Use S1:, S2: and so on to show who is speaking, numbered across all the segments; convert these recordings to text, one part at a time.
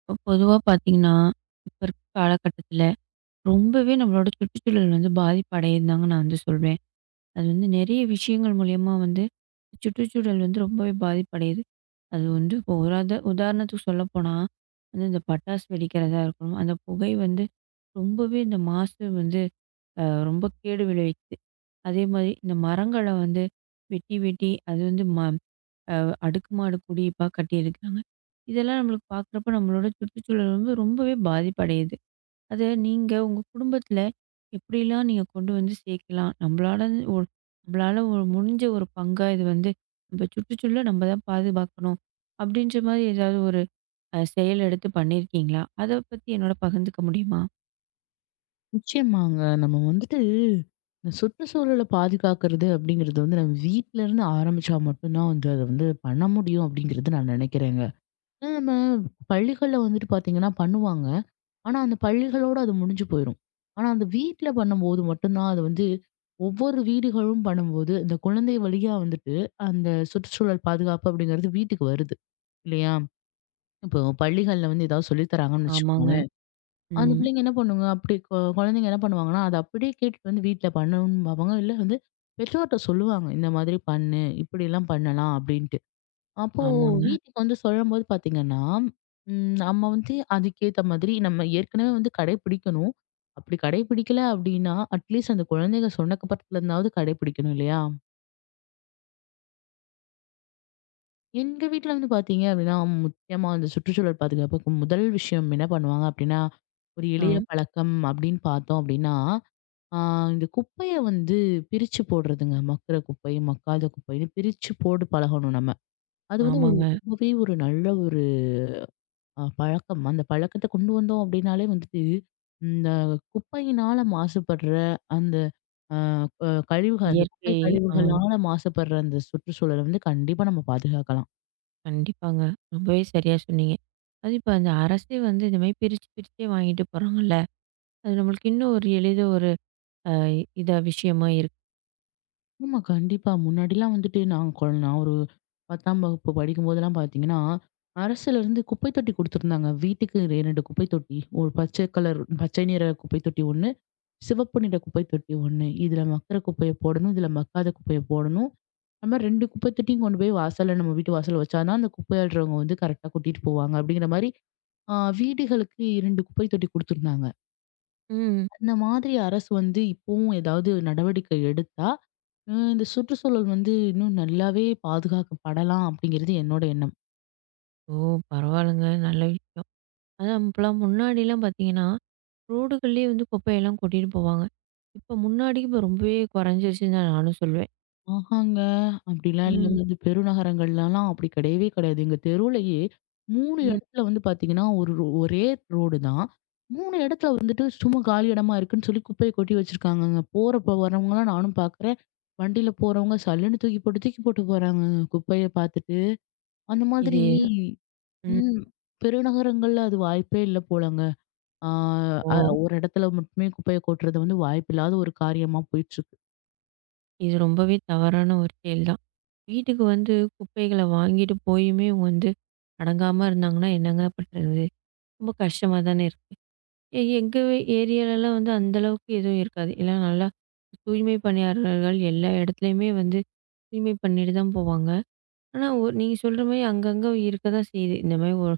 S1: இப்ப பொதுவா பார்த்தீங்கன்னா, இப்ப இருக்க காலகட்டத்தில ரொம்பவே நம்மளோட சுற்றுச்சூழல் வந்து பாதிப்படையுதுன்னு தாங்க நான் வந்து சொல்வேன். அது வந்து நெறைய விஷயங்கள் மூலியமா வந்து சுற்றுச்சூழல் வந்து ரொம்பவே பாதிப்படையுது. அது வந்து இப்போ உராத உதாரணத்துக்கு சொல்லப்போனா, வந்து இந்த பட்டாசு வெடிக்கிறதா இருக்கணும், அந்த புகை வந்து ரொம்பவே இந்த மாசு வந்து அ ரொம்ப கேடு விளைவிக்குது. அதே மாரி இந்த மரங்கள வந்து வெட்டி, வெட்டி அது வந்து ம அடுக்குமாடு குடியிருப்பா கட்டியிருக்காங்க. இதெல்லாம் நம்மளுக்கு பார்க்குறப்ப நம்மளோட சுற்றுச்சூழல் வந்து ரொம்பவே பாதிப்படையுது. அத நீங்க உங்க குடும்பத்துல எப்படிலாம் நீங்க கொண்டு வந்து சேர்க்கலாம்? ஒரு நம்மளால ஒரு முடிஞ்ச ஒரு பங்கா இது வந்து நம்ம சுற்றுச்சூழல நம்ம தான் பாதுகாக்கணும். அப்படின்ற மாதிரி ஏதாவது ஒரு செயல் எடுத்து பண்ணியிருக்கீங்களா? அத பத்தி என்னோட பகிர்ந்துக்க முடியுமா?
S2: நிச்சயமாங்க. நம்ம வந்துட்டு இந்த சுற்றுச்சூழல பாதுகாக்கிறது அப்படிங்கிறது வந்து நம்ம வீட்ல இருந்து ஆரம்பிச்சா மட்டும் தான் வந்து அத வந்து பண்ண முடியும் அப்படிங்கிறது நான் நினைக்கிறேங்க. ஏன்னா நம்ம பள்ளிகள்ல வந்துட்டு பார்த்தீங்கன்னா பண்ணுவாங்க. ஆனா அந்த பள்ளிகளோட அது முடிஞ்சு போயிரும். ஆனா அந்த வீட்ல பண்ணும்போது மட்டும் தான் அது வந்து ஒவ்வொரு வீடுகளும் பண்ணும்போது, இந்த குழந்தை வழியா வந்துட்டு அந்த சுற்றுச்சூழல் பாதுகாப்பு அப்படிங்கிறது வீட்டுக்கு வருது. இல்லையா? இப்போ பள்ளிகள்ல வந்து ஏதாவது சொல்லி தராங்கன்னு
S1: ஆமாங்க.
S2: வச்சுக்கோங்களேன். அந்த
S1: ம்.
S2: பிள்ளைங்க என்ன பண்ணுங்க அப்படி குழந்தைங்க என்ன பண்ணுவாங்கன்னா, அத அப்படியே கேட்டுட்டு வந்து வீட்ல பண்ணணும்னு பார்ப்பாங்க. இல்ல வந்து பெற்றோர்ட்ட சொல்லுவாங்க. இந்த மாதிரி பண்ணு, இப்படிலாம் பண்ணலாம் அப்படின்ட்டு. அப்போ
S1: ஆமாங்க.
S2: வீட்டுக்கு வந்து சொல்லும்போது பார்த்தீங்கன்னா, நம்ம வந்து அதுக்கேத்த மாதிரி நம்ம ஏற்கனவே வந்து கடைப்பிடிக்கணும். அப்படி கடைப்பிடிக்கல அப்படின்னா, அட்லீஸ்ட் அந்த குழந்தைங்க சொன்னக்கப்புறத்துலருந்தாவது கடைப்பிடிக்கணும் இல்லையா? எங்க வீட்ல வந்து பார்த்தீங்க அப்படின்னா, முக்கியமா அந்த சுற்றுச்சூழல் பாதுகாப்புக்கு முதல் விஷயம் என்ன பண்ணுவாங்க அப்படின்னா, ஒரு
S1: ஆ.
S2: எளிய பழக்கம் அப்படின்னு பார்த்தோம் அப்படின்னா ஆ இந்த குப்பைய வந்து பிரிச்சு போடுறதுங்க. மக்குற குப்பை, மக்காத குப்பைன்னு பிரிச்சு போட்டு பழகணும் நம்ம. அது வந்து ஒரு
S1: ஆமாங்க.
S2: ரொம்பவே ஒரு நல்ல ஒரு பழக்கம். அந்த பழக்கத்த கொண்டு வந்தோம் அப்டின்னாலே வந்துட்டு, இந்த குப்பையினால மாசுபடுற அந்த அ அ கழிவுகள், அந்த குப்பை
S1: இயற்கை. ஆ.
S2: கழிவுகளால மாசுபடுற அந்த சுற்றுச்சூழல வந்து கண்டிப்பா நம்ம பாதுகாக்கலாம்.
S1: கண்டிப்பாங்க. ரொம்பவே சரியா சொன்னீங்க. அதுவும் இப்ப அந்த அரசே வந்து இந்த மாரி பிரிச்சு, பிரிச்சே வாங்கிட்டு போறாங்கல்ல. அது நம்மளுக்கு இன்னும் ஒரு எளித ஒரு அ இதா விஷயமா இருக்கு.
S2: ஆமா. கண்டிப்பா. முன்னாடிலாம் வந்துட்டு நான் நான் ஒரு 10ஆம் வகுப்பு படிக்கும்போதெல்லாம் பார்த்தீங்கன்னா, அரசுலேருந்து குப்பை தொட்டி குடுத்துருந்தாங்க. வீட்டுக்கு 2 குப்பை தொட்டி. ஒரு பச்சை கலர் பச்சை நிற குப்பை தொட்டி 1, சிவப்பு நிற குப்பை தொட்டி 1. இதில மக்குற குப்பைய போடணும், இதில மக்காத குப்பைய போடணும். நம்ம 2 குப்பை தொட்டியும் கொண்டு போய் வாசல்ல நம்ம வீட்டு வாசல்ல வச்சா தான், அந்த குப்பை அள்ளுறவங்க வந்து கரெக்ட்டா கொட்டிட்டு போவாங்க. அப்படிங்கிற மாரி வீடுகளுக்கு 2 குப்பை தொட்டி குடுத்துருந்தாங்க.
S1: ம்.
S2: அந்த மாதிரி அரசு வந்து இப்பவும் ஏதாவது நடவடிக்கை எடுத்தா, இந்த சுற்றுச்சூழல் வந்து இன்னும் நல்லாவே பாதுகாக்கப்படலாம் அப்படிங்கிறது என்னோட எண்ணம்.
S1: ஓ! பரவாயில்லங்க. நல்ல விஷயம். அதான் இப்பலாம் முன்னாடிலாம் பார்த்தீங்கன்னா, ரோடுகள்லேயே வந்து குப்பையெல்லாம் கொட்டிட்டு போவாங்க. இப்ப முன்னாடிக்கு இப்ப ரொம்பவே குறைஞ்சிருச்சுன்னு தான் நானும் சொல்லுவேன்.
S2: ஆஹாங்க! அப்படிலாம்
S1: ம்.
S2: இல்லங்க. இந்த பெருநகரங்கள்லலாம் அப்படி கிடையவே கிடையாது. எங்க தெருவுலயே 3
S1: ம்.
S2: இடத்துல வந்து பார்த்தீங்கன்னா, ஒரு ஒரே ரோடு தான். 3 இடத்துல வந்துட்டு சும்மா காலி இடமா இருக்குன்னு சொல்லி குப்பைய கொட்டி வச்சிருக்காங்கங்க. போறப்ப வரவங்கலாம் நானும் பார்க்குறேன். வண்டியில போறவங்க சல்லுன்னு தூக்கி போட்டு, தூக்கி போட்டு போறாங்கங்க குப்பைய பார்த்துட்டு. அந்த மாதிரி
S1: இது ம்.
S2: ம் பெருநகரங்கள்ல அது வாய்ப்பே இல்ல போலங்க. ஆ,
S1: ஓ!
S2: அ ஒரு இடத்துல மட்டுமே குப்பைய கொட்டுறது வந்து வாய்ப்பில்லாத ஒரு காரியமா போயிட்டுருக்கு.
S1: இது ரொம்பவே தவறான ஒரு செயல் தான். வீட்டுக்கு வந்து குப்பைகள வாங்கிட்டு போயுமே இவுங்க வந்து அடங்காம இருந்தாங்கன்னா என்னங்க பண்றது? ரொம்ப கஷ்டமா தானே இருக்கு. எங்க ஏரியாலலாம் வந்து அந்த அளவுக்கு எதுவும் இருக்காது. எல்லாம் நல்லா தூய்மை பணியாளர்கள் எல்லா இடத்துலயுமே வந்து தூய்மை பண்ணிட்டு தான் போவாங்க. ஆனா நீங்க சொல்ற மாரி அங்கங்க இருக்க தான் செய்யுது. இந்த மாரி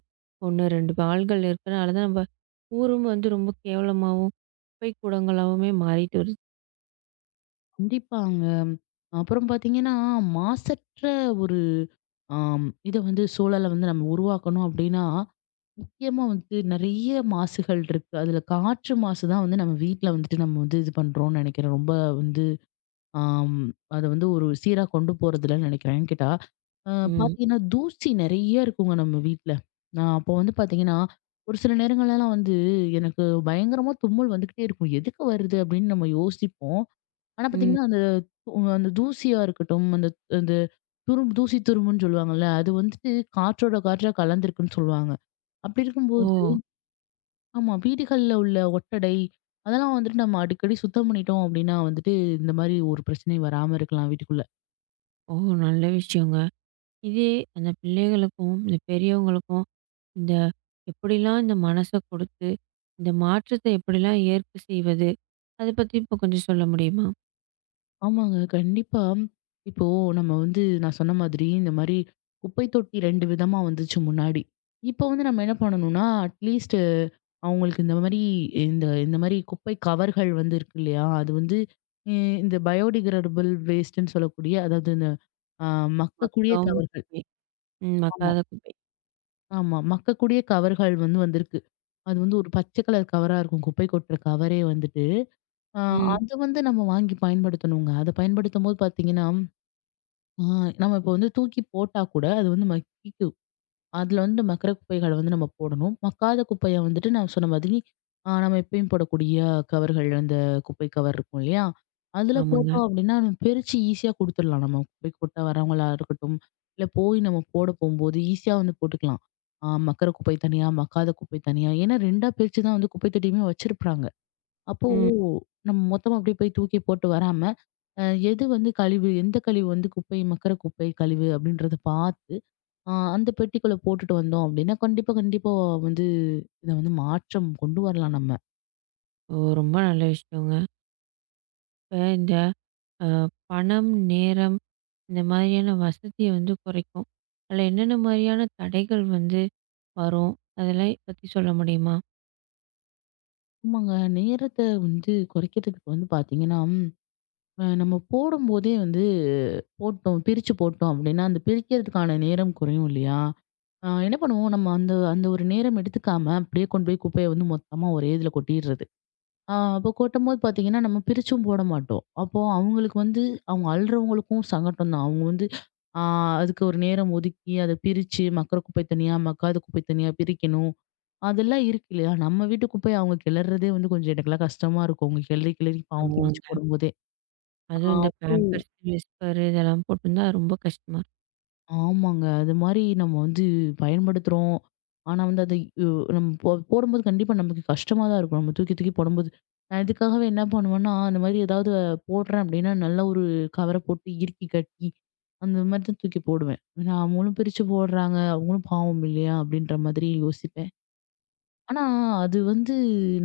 S1: 1, 2 ஆள்கள் இருக்கனால தான் நம்ம ஊரும் வந்து ரொம்ப கேவலமாவும், குப்பை கூடங்களாவுமே மாறிட்டு வருது.
S2: கண்டிப்பாங்க. அப்புறம் பார்த்தீங்கன்னா, மாசற்ற ஒரு இத வந்து சூழல வந்து நம்ம உருவாக்கணும் அப்டின்னா, முக்கியமா வந்து நெறைய மாசுகள் இருக்கு. அதுல காற்று மாசு தான் வந்து நம்ம வீட்ல வந்துட்டு நம்ம வந்து இது பண்றோம்னு நெனைக்கிறேன். ரொம்ப வந்து ஆம். அத வந்து ஒரு சீரா கொண்டு போறதில்லன்னு நினைக்கிறேன். ஏன்னு கேட்டா, அ
S1: ம்,
S2: பார்த்தீங்கன்னா, தூசி நெறைய இருக்குங்க நம்ம வீட்ல. நான் அப்போ வந்து பார்த்தீங்கன்னா, ஒரு சில நேரங்கள்லலாம் வந்து எனக்கு பயங்கரமா தும்மல் வந்துக்கிட்டே இருக்கும். எதுக்கு வருது? அப்படின்னு நம்ம யோசிப்போம். ஆனா
S1: ம்.
S2: பார்த்தீங்கன்னா, அந்த அந்த தூசியா இருக்கட்டும், அந்த அந்த துரும் தூசி துரும்புன்னு சொல்லுவாங்கல்ல, அது வந்துட்டு காற்றோட காற்றா கலந்திருக்குன்னு சொல்லுவாங்க. அப்படி இருக்கும்போது
S1: ஓ!
S2: ஆமா. வீடுகள்ல உள்ள ஒட்டடை, அதெல்லாம் வந்துட்டு நம்ம அடிக்கடி சுத்தம் பண்ணிட்டோம் அப்படின்னா வந்துட்டு, இந்த மாரி ஒரு பிரச்சனை வராம இருக்கலாம் வீட்டுக்குள்ள.
S1: ஓ! நல்ல விஷயங்க. இதே அந்த பிள்ளைகளுக்கும், இந்த பெரியவங்களுக்கும் இந்த எப்படிலாம் இந்த மனச கொடுத்து, இந்த மாற்றத்தை எப்படிலாம் ஏற்பு செய்வது? அத பத்தி இப்போ கொஞ்சம் சொல்ல முடியுமா?
S2: ஆமாங்க. கண்டிப்பா. இப்போ நம்ம வந்து நான் சொன்ன மாதிரி இந்த மாரி குப்பை தொட்டி 2 விதமா வந்துச்சு முன்னாடி. இப்போ வந்து நம்ம என்ன பண்ணணும்னா, அட்லீஸ்ட் அவங்களுக்கு இந்த மாரி இந்த இந்த மாரி குப்பை கவர்கள் வந்து இருக்கு இல்லையா? அது வந்து இ இந்த பயோடிகிரேடபிள் வேஸ்ட்டுன்னு சொல்லக்கூடிய அதாவது இந்த அ மக்கக்கூடிய
S1: மக்கும்
S2: கவர்கள்.
S1: குப்பை. ம்.
S2: ஆமா,
S1: மக்காத குப்பை.
S2: ஆமா. மக்கக்கூடிய கவர்கள் வந்து வந்திருக்கு. அது வந்து ஒரு பச்சை கலர் கவரா இருக்கும். குப்பை கொட்டுற கவரே வந்துட்டு. அ
S1: ம்.
S2: அது வந்து நம்ம வாங்கி பயன்படுத்தணுங்க. அத பயன்படுத்தும்போது பார்த்தீங்கன்னா ஆ, நம்ம இப்போ வந்து தூக்கி போட்டா கூட அது வந்து மக்கிக்கும். அதுல வந்து மக்குற குப்பைகள வந்து நம்ம போடணும். மக்காத குப்பைய வந்துட்டு நான் சொன்ன மாதிரி, ஆ நம்ம எப்பயும் போடக்கூடிய கவர்கள் அந்த குப்பை கவர் இருக்கும் இல்லையா? அதுல
S1: ஆமாங்க.
S2: போட்டோம் அப்டின்னா, நம்ம பிரிச்சு ஈஸியா குடுத்துடலாம். நம்ம குப்பை கொட்ட வரவங்களா இருக்கட்டும், இல்ல போய் நம்ம போட போம்போது ஈஸியா வந்து போட்டுக்கலாம். ஆ மக்குற குப்பை தனியா, மக்காத குப்பை தனியா. ஏன்னா 2ஆ பிரிச்சு தான் வந்து குப்பை தொட்டியுமே வச்சிருப்பாங்க. அப்போ
S1: ம்.
S2: நம்ம மொத்தமா அப்படியே போய் தூக்கி போட்டு வராம, அ எது வந்து கழிவு, எந்த கழிவு வந்து குப்பை, மக்குற குப்பை கழிவு அப்படின்றத பார்த்து, அந்த பெட்டிக்குள்ள போட்டுட்டு வந்தோம் அப்படின்னா, கண்டிப்பா, கண்டிப்பா வந்து இத வந்து மாற்றம் கொண்டு வரலாம் நம்ம.
S1: ஓ! ரொம்ப நல்ல விஷயங்க. இப்ப இந்த அ பணம், நேரம் இந்த மாதிரியான வசதிய வந்து குறைக்கும். அதில என்னென்ன மாதிரியான தடைகள் வந்து வரும்? அதெல்லாம் பத்தி சொல்ல முடியுமா?
S2: ஆமாங்க. நேரத்த வந்து குறைக்கிறதுக்கு வந்து பார்த்தீங்கன்னா, நம்ம போடும்போதே வந்து போட்டோம், பிரிச்சு போட்டோம் அப்படின்னா, அந்த பிரிக்கிறதுக்கான நேரம் குறையும் இல்லையா? என்ன பண்ணுவோம், நம்ம அந்த அந்த ஒரு நேரம் எடுத்துக்காம, அப்படியே கொண்டு போய் குப்பைய வந்து மொத்தமா ஒரே இதுல கொட்டிடுறது. ஆ அப்போ கொட்டும்போது பார்த்தீங்கன்னா, நம்ம பிரிச்சும் போட மாட்டோம். அப்போ அவங்களுக்கு வந்து அவங்க அழுறவங்களுக்கும் சங்கடம் தான். அவங்க வந்து ஆ அதுக்கு ஒரு நேரம் ஒதுக்கி, அத பிரிச்சு மக்குற குப்பை தனியா, மக்காத குப்பை தனியா பிரிக்கணும். அதெல்லாம் இருக்கு இல்லையா? நம்ம வீட்டு குப்பைய அவங்க கிளர்றதே வந்து கொஞ்சம் எனக்கெல்லாம் கஷ்டமா இருக்கும். அவங்க கிளறி கிளறி பாவம் பிரிச்சு
S1: ஆமாங்க.
S2: போடும்போதே. ஆ.
S1: அதுவும் இந்த பேம்பர்ஸ், விஸ்பர் இதெல்லாம் போட்டிருந்தா ரொம்ப கஷ்டமா இருக்கும்.
S2: ஆமாங்க. அது மாரி நம்ம வந்து பயன்படுத்துறோம். ஆனா வந்து அது யு நம்ம போடும்போது கண்டிப்பா நமக்கு கஷ்டமா தான் இருக்கும். நம்ம தூக்கி தூக்கி போடும்போது. நான் இதுக்காகவே என்ன பண்ணுவேன்னா, அந்த மாரி ஏதாவது போடுறேன் அப்டின்னா, நல்ல ஒரு கவர போட்டு இறுக்கி கட்டி, அந்த மாரி தான் தூக்கி போடுவேன். ஏன்னா அவங்களும் பிரிச்சு போடுறாங்க. அவங்களும் பாவம் இல்லையா? அப்டின்ற மாதிரி யோசிப்பேன். ஆனா அது வந்து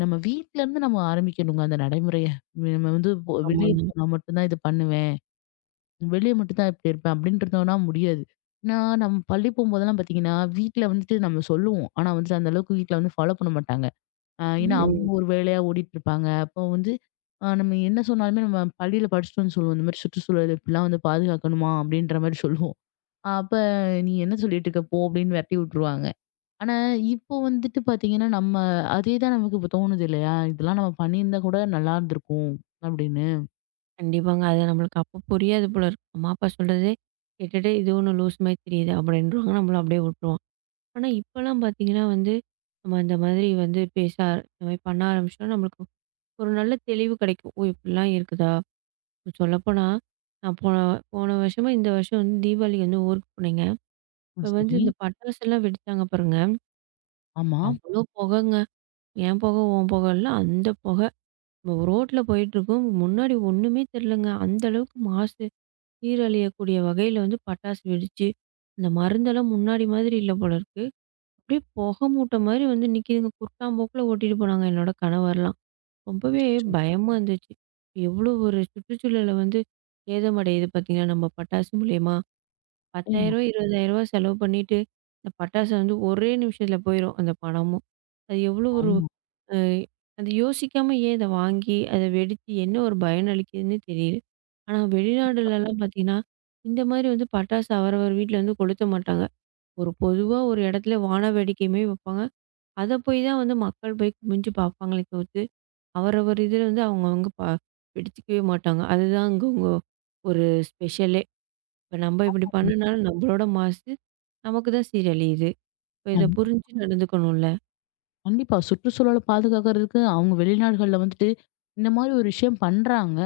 S2: நம்ம வீட்லருந்து நம்ம ஆரம்பிக்கணுங்க அந்த நடைமுறைய. நம்ம வந்து வெளிய
S1: ஆமாங்க.
S2: போனா மட்டும் தான் இது பண்ணுவேன். வெளிய மட்டும் தான் இப்படி இருப்பேன் அப்படின்றதோம்னா முடியாது. ஏன்னா, நம்ம பள்ளி போம்போதெல்லாம் பார்த்தீங்கன்னா, வீட்ல வந்துட்டு நம்ம சொல்லுவோம். ஆனா வந்துட்டு அந்த அளவுக்கு வீட்ல வந்து ஃபாலோ பண்ண மாட்டாங்க. ஏன்னா
S1: ம்.
S2: அவங்க ஒரு வேலையா ஓடிட்டுருப்பாங்க. அப்போ வந்து நம்ம என்ன சொன்னாலுமே நம்ம பள்ளியில படிச்சுட்டு வந்து சொல்லுவோம். இந்த மாரி சுற்றுச்சூழல் இப்படிலாம் வந்து பாதுகாக்கணுமா அப்படின்ற மாரி சொல்லுவோம். அப்ப "நீ என்ன சொல்லிட்டு இருக்க போ" அப்படின்னு விரட்டி விட்டுருவாங்க. ஆனா, இப்போ வந்துட்டு பார்த்தீங்கன்னா, நம்ம அதே தான் நமக்கு இப்போ தோணுது இல்லையா? இதெல்லாம் நம்ம பண்ணியிருந்தா கூட நல்லா இருந்திருக்கும் அப்படின்னு.
S1: கண்டிப்பாங்க. அது நம்மளுக்கு அப்போ புரியாது போல இருக்கு. அம்மா, அப்பா சொல்றதே கேட்டுட்டு, "இது ஒண்ணு லூஸ் மாரி தெரியுது" அப்படின்றவாங்க. நம்மள அப்படியே விட்டுருவோம். ஆனா, இப்பலாம் பார்த்தீங்கன்னா வந்து, நம்ம இந்த மாதிரி வந்து பேச ஆர இந்த மாரி பண்ண ஆரம்பிச்சோம்னா, நம்மளுக்கு ஒரு நல்ல தெளிவு கெடைக்கும். "ஓ! இப்படிலாம் இருக்குதா?" சொல்லப்போனா, நான் போன போன வருஷமா, இந்த வருஷம் வந்து தீபாவளிக்கு வந்து ஊருக்கு போனேங்க.
S2: ம்
S1: அப்ப வந்து
S2: சரி.
S1: இந்த பட்டாசுலாம் வெடிச்சாங்க பாருங்க.
S2: ஆமா.
S1: அவ்வளோ புகைங்க. என் புகை, உன் புகை இல்ல, அந்த புகை. நம்ம ரோட்ல போயிட்டுருக்கோம். முன்னாடி ஒண்ணுமே தெரியலங்க. அந்த அளவுக்கு மாசு. சீரழியக்கூடிய வகையில வந்து பட்டாசு வெடிச்சு, இந்த மருந்தெல்லாம் முன்னாடி மாதிரி இல்ல போல இருக்கு. அப்படியே புகை மூட்ட மாரி வந்து நிக்குதுங்க. குட்டாம்போக்குல ஓட்டிட்டு போனாங்க என்னோட கணவர்லாம். ரொம்பவே
S2: அச்சச்சோ!
S1: பயமா இருந்துச்சு. எவ்வளோ ஒரு சுற்றுச்சூழல வந்து சேதமடையுது பார்த்தீங்களா, நம்ம பட்டாசு மூலியமா? ரூ. 10,000
S2: ஏம்மா,
S1: ரூ. 20,000 செலவு பண்ணிட்டு, இந்த பட்டாசு வந்து ஒரே நிமிஷத்துல போயிரும் அந்த பணமும். அது எவ்வளோ ஒரு
S2: ஆமா.
S1: அ அது யோசிக்காம ஏன் இத வாங்கி, அத வெடிச்சு என்ன ஒரு பயன் அளிக்குதுன்னே தெரியல. ஆனா வெளிநாடுலலாம் பார்த்தீங்கன்னா, இந்த மாரி வந்து பட்டாசு அவரவர் வீட்ல வந்து கொளுத்த மாட்டாங்க. ஒரு பொதுவா ஒரு இடத்துல வான வேடிக்கையுமே வைப்பாங்க. அத போய் தான் வந்து மக்கள் போய் குமிஞ்சு பார்ப்பாங்களே தவிர்த்து, அவரவர் இதுல வந்து அவங்கவங்க வெடிச்சுக்கவே மாட்டாங்க. அதுதான் அங்க உங்க ஒரு ஸ்பெஷலே. இப்ப நம்ம இப்படி பண்ணுனால நம்மளோட மாசு, நமக்கு தான் சீரழியுது. இப்ப இத
S2: கண்டிப்
S1: புரிஞ்சு ம். நடந்துக்கணும்ல.
S2: கண்டிப்பா. சுற்றுச்சூழல பாதுகாக்கறதுக்கு அவங்க வெளிநாடுகள்ல வந்துட்டு, இந்த மாரி ஒரு விஷயம் பண்றாங்க.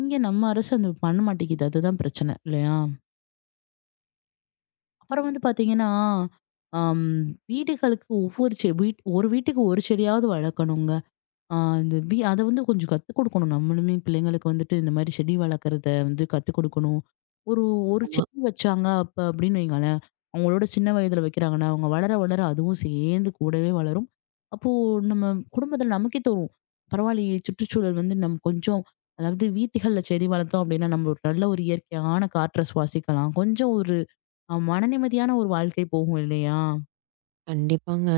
S2: இங்க நம்ம அரசு அது பண்ண மாட்டேங்குது. அதுதான் பிரச்சனை இல்லையா? அப்புறம் வந்து பார்த்தீங்கன்னா, அம் வீடுகளுக்கு ஒவ்வொரு செ வீட் ஒரு வீட்டுக்கு ஒரு செடியாவது வளர்க்கணுங்க. ஆ அந்த அத வந்து கொஞ்சம் கத்துக் கொடுக்கணும். நம்மளுமே பிள்ளைங்களுக்கு வந்துட்டு இந்த மாரி செடி வளர்க்குறத வந்து கத்துக் கொடுக்கணும். ஒரு ஒரு
S1: ஆமா,
S2: செடி வச்சாங்க அப்ப அப்படின்னு வைங்களேன், அவங்களோட சின்ன வயதுல வைக்கிறாங்கன்னா, அவங்க வளர வளர அதுவும் சேர்ந்து கூடவே வளரும். அப்போ நம்ம குடும்பத்துல நமக்கே தோணும். பரவாயில்லையே சுற்றுச்சூழல் வந்து நம்ம கொஞ்சம் அதாவது வீட்டுகள்ல செடி வளர்த்தோம் அப்படின்னா, நம்ம ஒரு நல்ல ஒரு இயற்கையான காற்ற சுவாசிக்கலாம். கொஞ்சம் ஒரு மன நிம்மதியான ஒரு வாழ்க்கை போகும் இல்லையா?
S1: கண்டிப்பாங்க.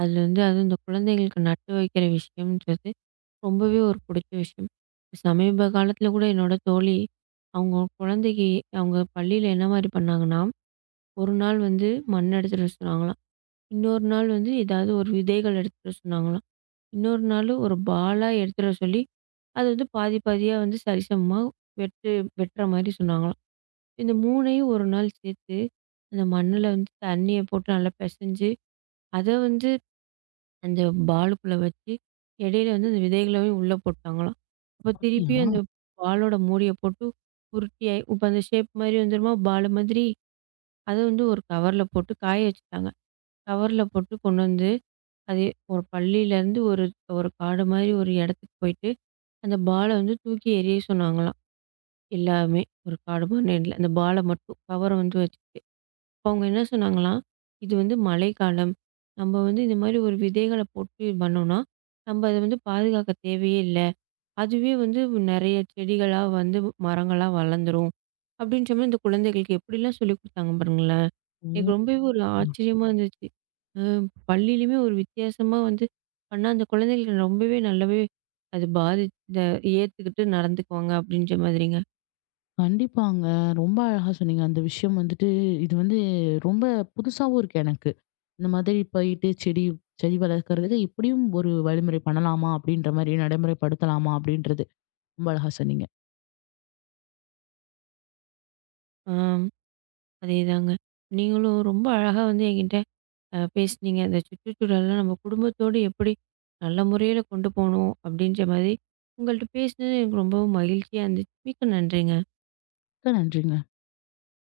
S1: அதுல வந்து அதுவும் இந்த குழந்தைகளுக்கு நட்டு வைக்கிற விஷயம்ன்றது ரொம்பவே ஒரு புடிச்ச விஷயம். சமீப காலத்துல கூட என்னோட தோழி, அவங்க குழந்தைக்கு அவங்க பள்ளியில என்ன மாரி பண்ணாங்கன்னா, ஒரு நாள் வந்து மண் எடுத்துட்டு வர சொன்னாங்களாம். இன்னொரு நாள் வந்து ஏதாவது ஒரு விதைகள் எடுத்துட்டு வர சொன்னாங்களாம். இன்னொரு நாள் ஒரு பாலா எடுத்துட்டு வர சொல்லி, அது வந்து பாதி பாதியா வந்து சரிசமமா வெட்டு வெட்டுற மாரி சொன்னாங்களாம். இந்த 3யும் ஒரு நாள் சேர்த்து, அந்த மண்ணுல வந்து தண்ணிய போட்டு நல்லா பெசஞ்சு, அத வந்து அந்த பாலுக்குள்ள வச்சு, இடையில வந்து அந்த விதைகளையும் உள்ள போட்டாங்களாம். அப்ப திருப்பியும்
S2: அப்படியா?
S1: அந்த பாலோட மூடிய போட்டு உருட்டியாயி இப்ப அந்த ஷேப் மாரி வந்துருமா? பால் மாதிரி. அத வந்து ஒரு கவர்ல போட்டு காய வச்சுட்டாங்க. கவர்ல போட்டு கொண்டு வந்து, அது ஒரு பள்ளியிலேருந்து ஒரு ஒரு காடு மாரி ஒரு இடத்துக்கு போயிட்டு, அந்த பால வந்து தூக்கி எறிய சொன்னாங்களாம். எல்லாமே. ஒரு காடு மாரி அந்த பால மட்டும் கவர வந்து வச்சுட்டு. அப்ப அவங்க என்ன சொன்னாங்களாம், "இது வந்து மழைக்காலம். நம்ம வந்து இந்த மாதிரி ஒரு விதைகள போட்டு பண்ணோம்னா, நம்ம அத வந்து பாதுகாக்க தேவையே இல்ல. அதுவே வந்து நெறைய செடிகளா வந்து மரங்களா வளர்ந்துரும்." அப்படின்ற மாரி இந்த குழந்தைகளுக்கு எப்படிலாம் சொல்லிக் குடுத்தாங்க பாருங்களேன். எனக்கு
S2: ஓ!
S1: ரொம்பவே ஒரு ஆச்சரியமா இருந்துச்சு. அ பள்ளியிலயுமே ஒரு வித்தியாசமா வந்து பண்ணா, அந்த குழந்தைகளுக்கு ரொம்பவே நல்லாவே அது பாதித் த ஏத்துக்கிட்டு நடந்துக்குவாங்க அப்படின்ற மாதிரிங்க.
S2: கண்டிப்பாங்க. ரொம்ப அழகா சொன்னீங்க. அந்த விஷயம் வந்துட்டு, இது வந்து ரொம்ப புதுசாவும் இருக்கு எனக்கு. இந்த மாதிரி போயிட்டு செடி செடி வளர்க்கறதுக்கு இப்படியும் ஒரு வழிமுறை பண்ணலாமா? அப்படின்ற மாரி நடைமுறைப்படுத்தலாமா? அப்படின்றது ரொம்ப அழகா சொன்னீங்க.
S1: ஆ அதேதாங்க. நீங்களும் ரொம்ப அழகா வந்து என்கிட்ட பேசுனீங்க. இந்த சுற்றுச்சூழல்லாம் நம்ம குடும்பத்தோடு எப்படி நல்ல முறையில கொண்டு போணும், அப்படின்ற மாதிரி உங்கள்ட்ட பேசினது எனக்கு ரொம்பவும் மகிழ்ச்சியா இருந்துச்சு. மிக்க நன்றிங்க.
S2: மிக்க நன்றிங்க.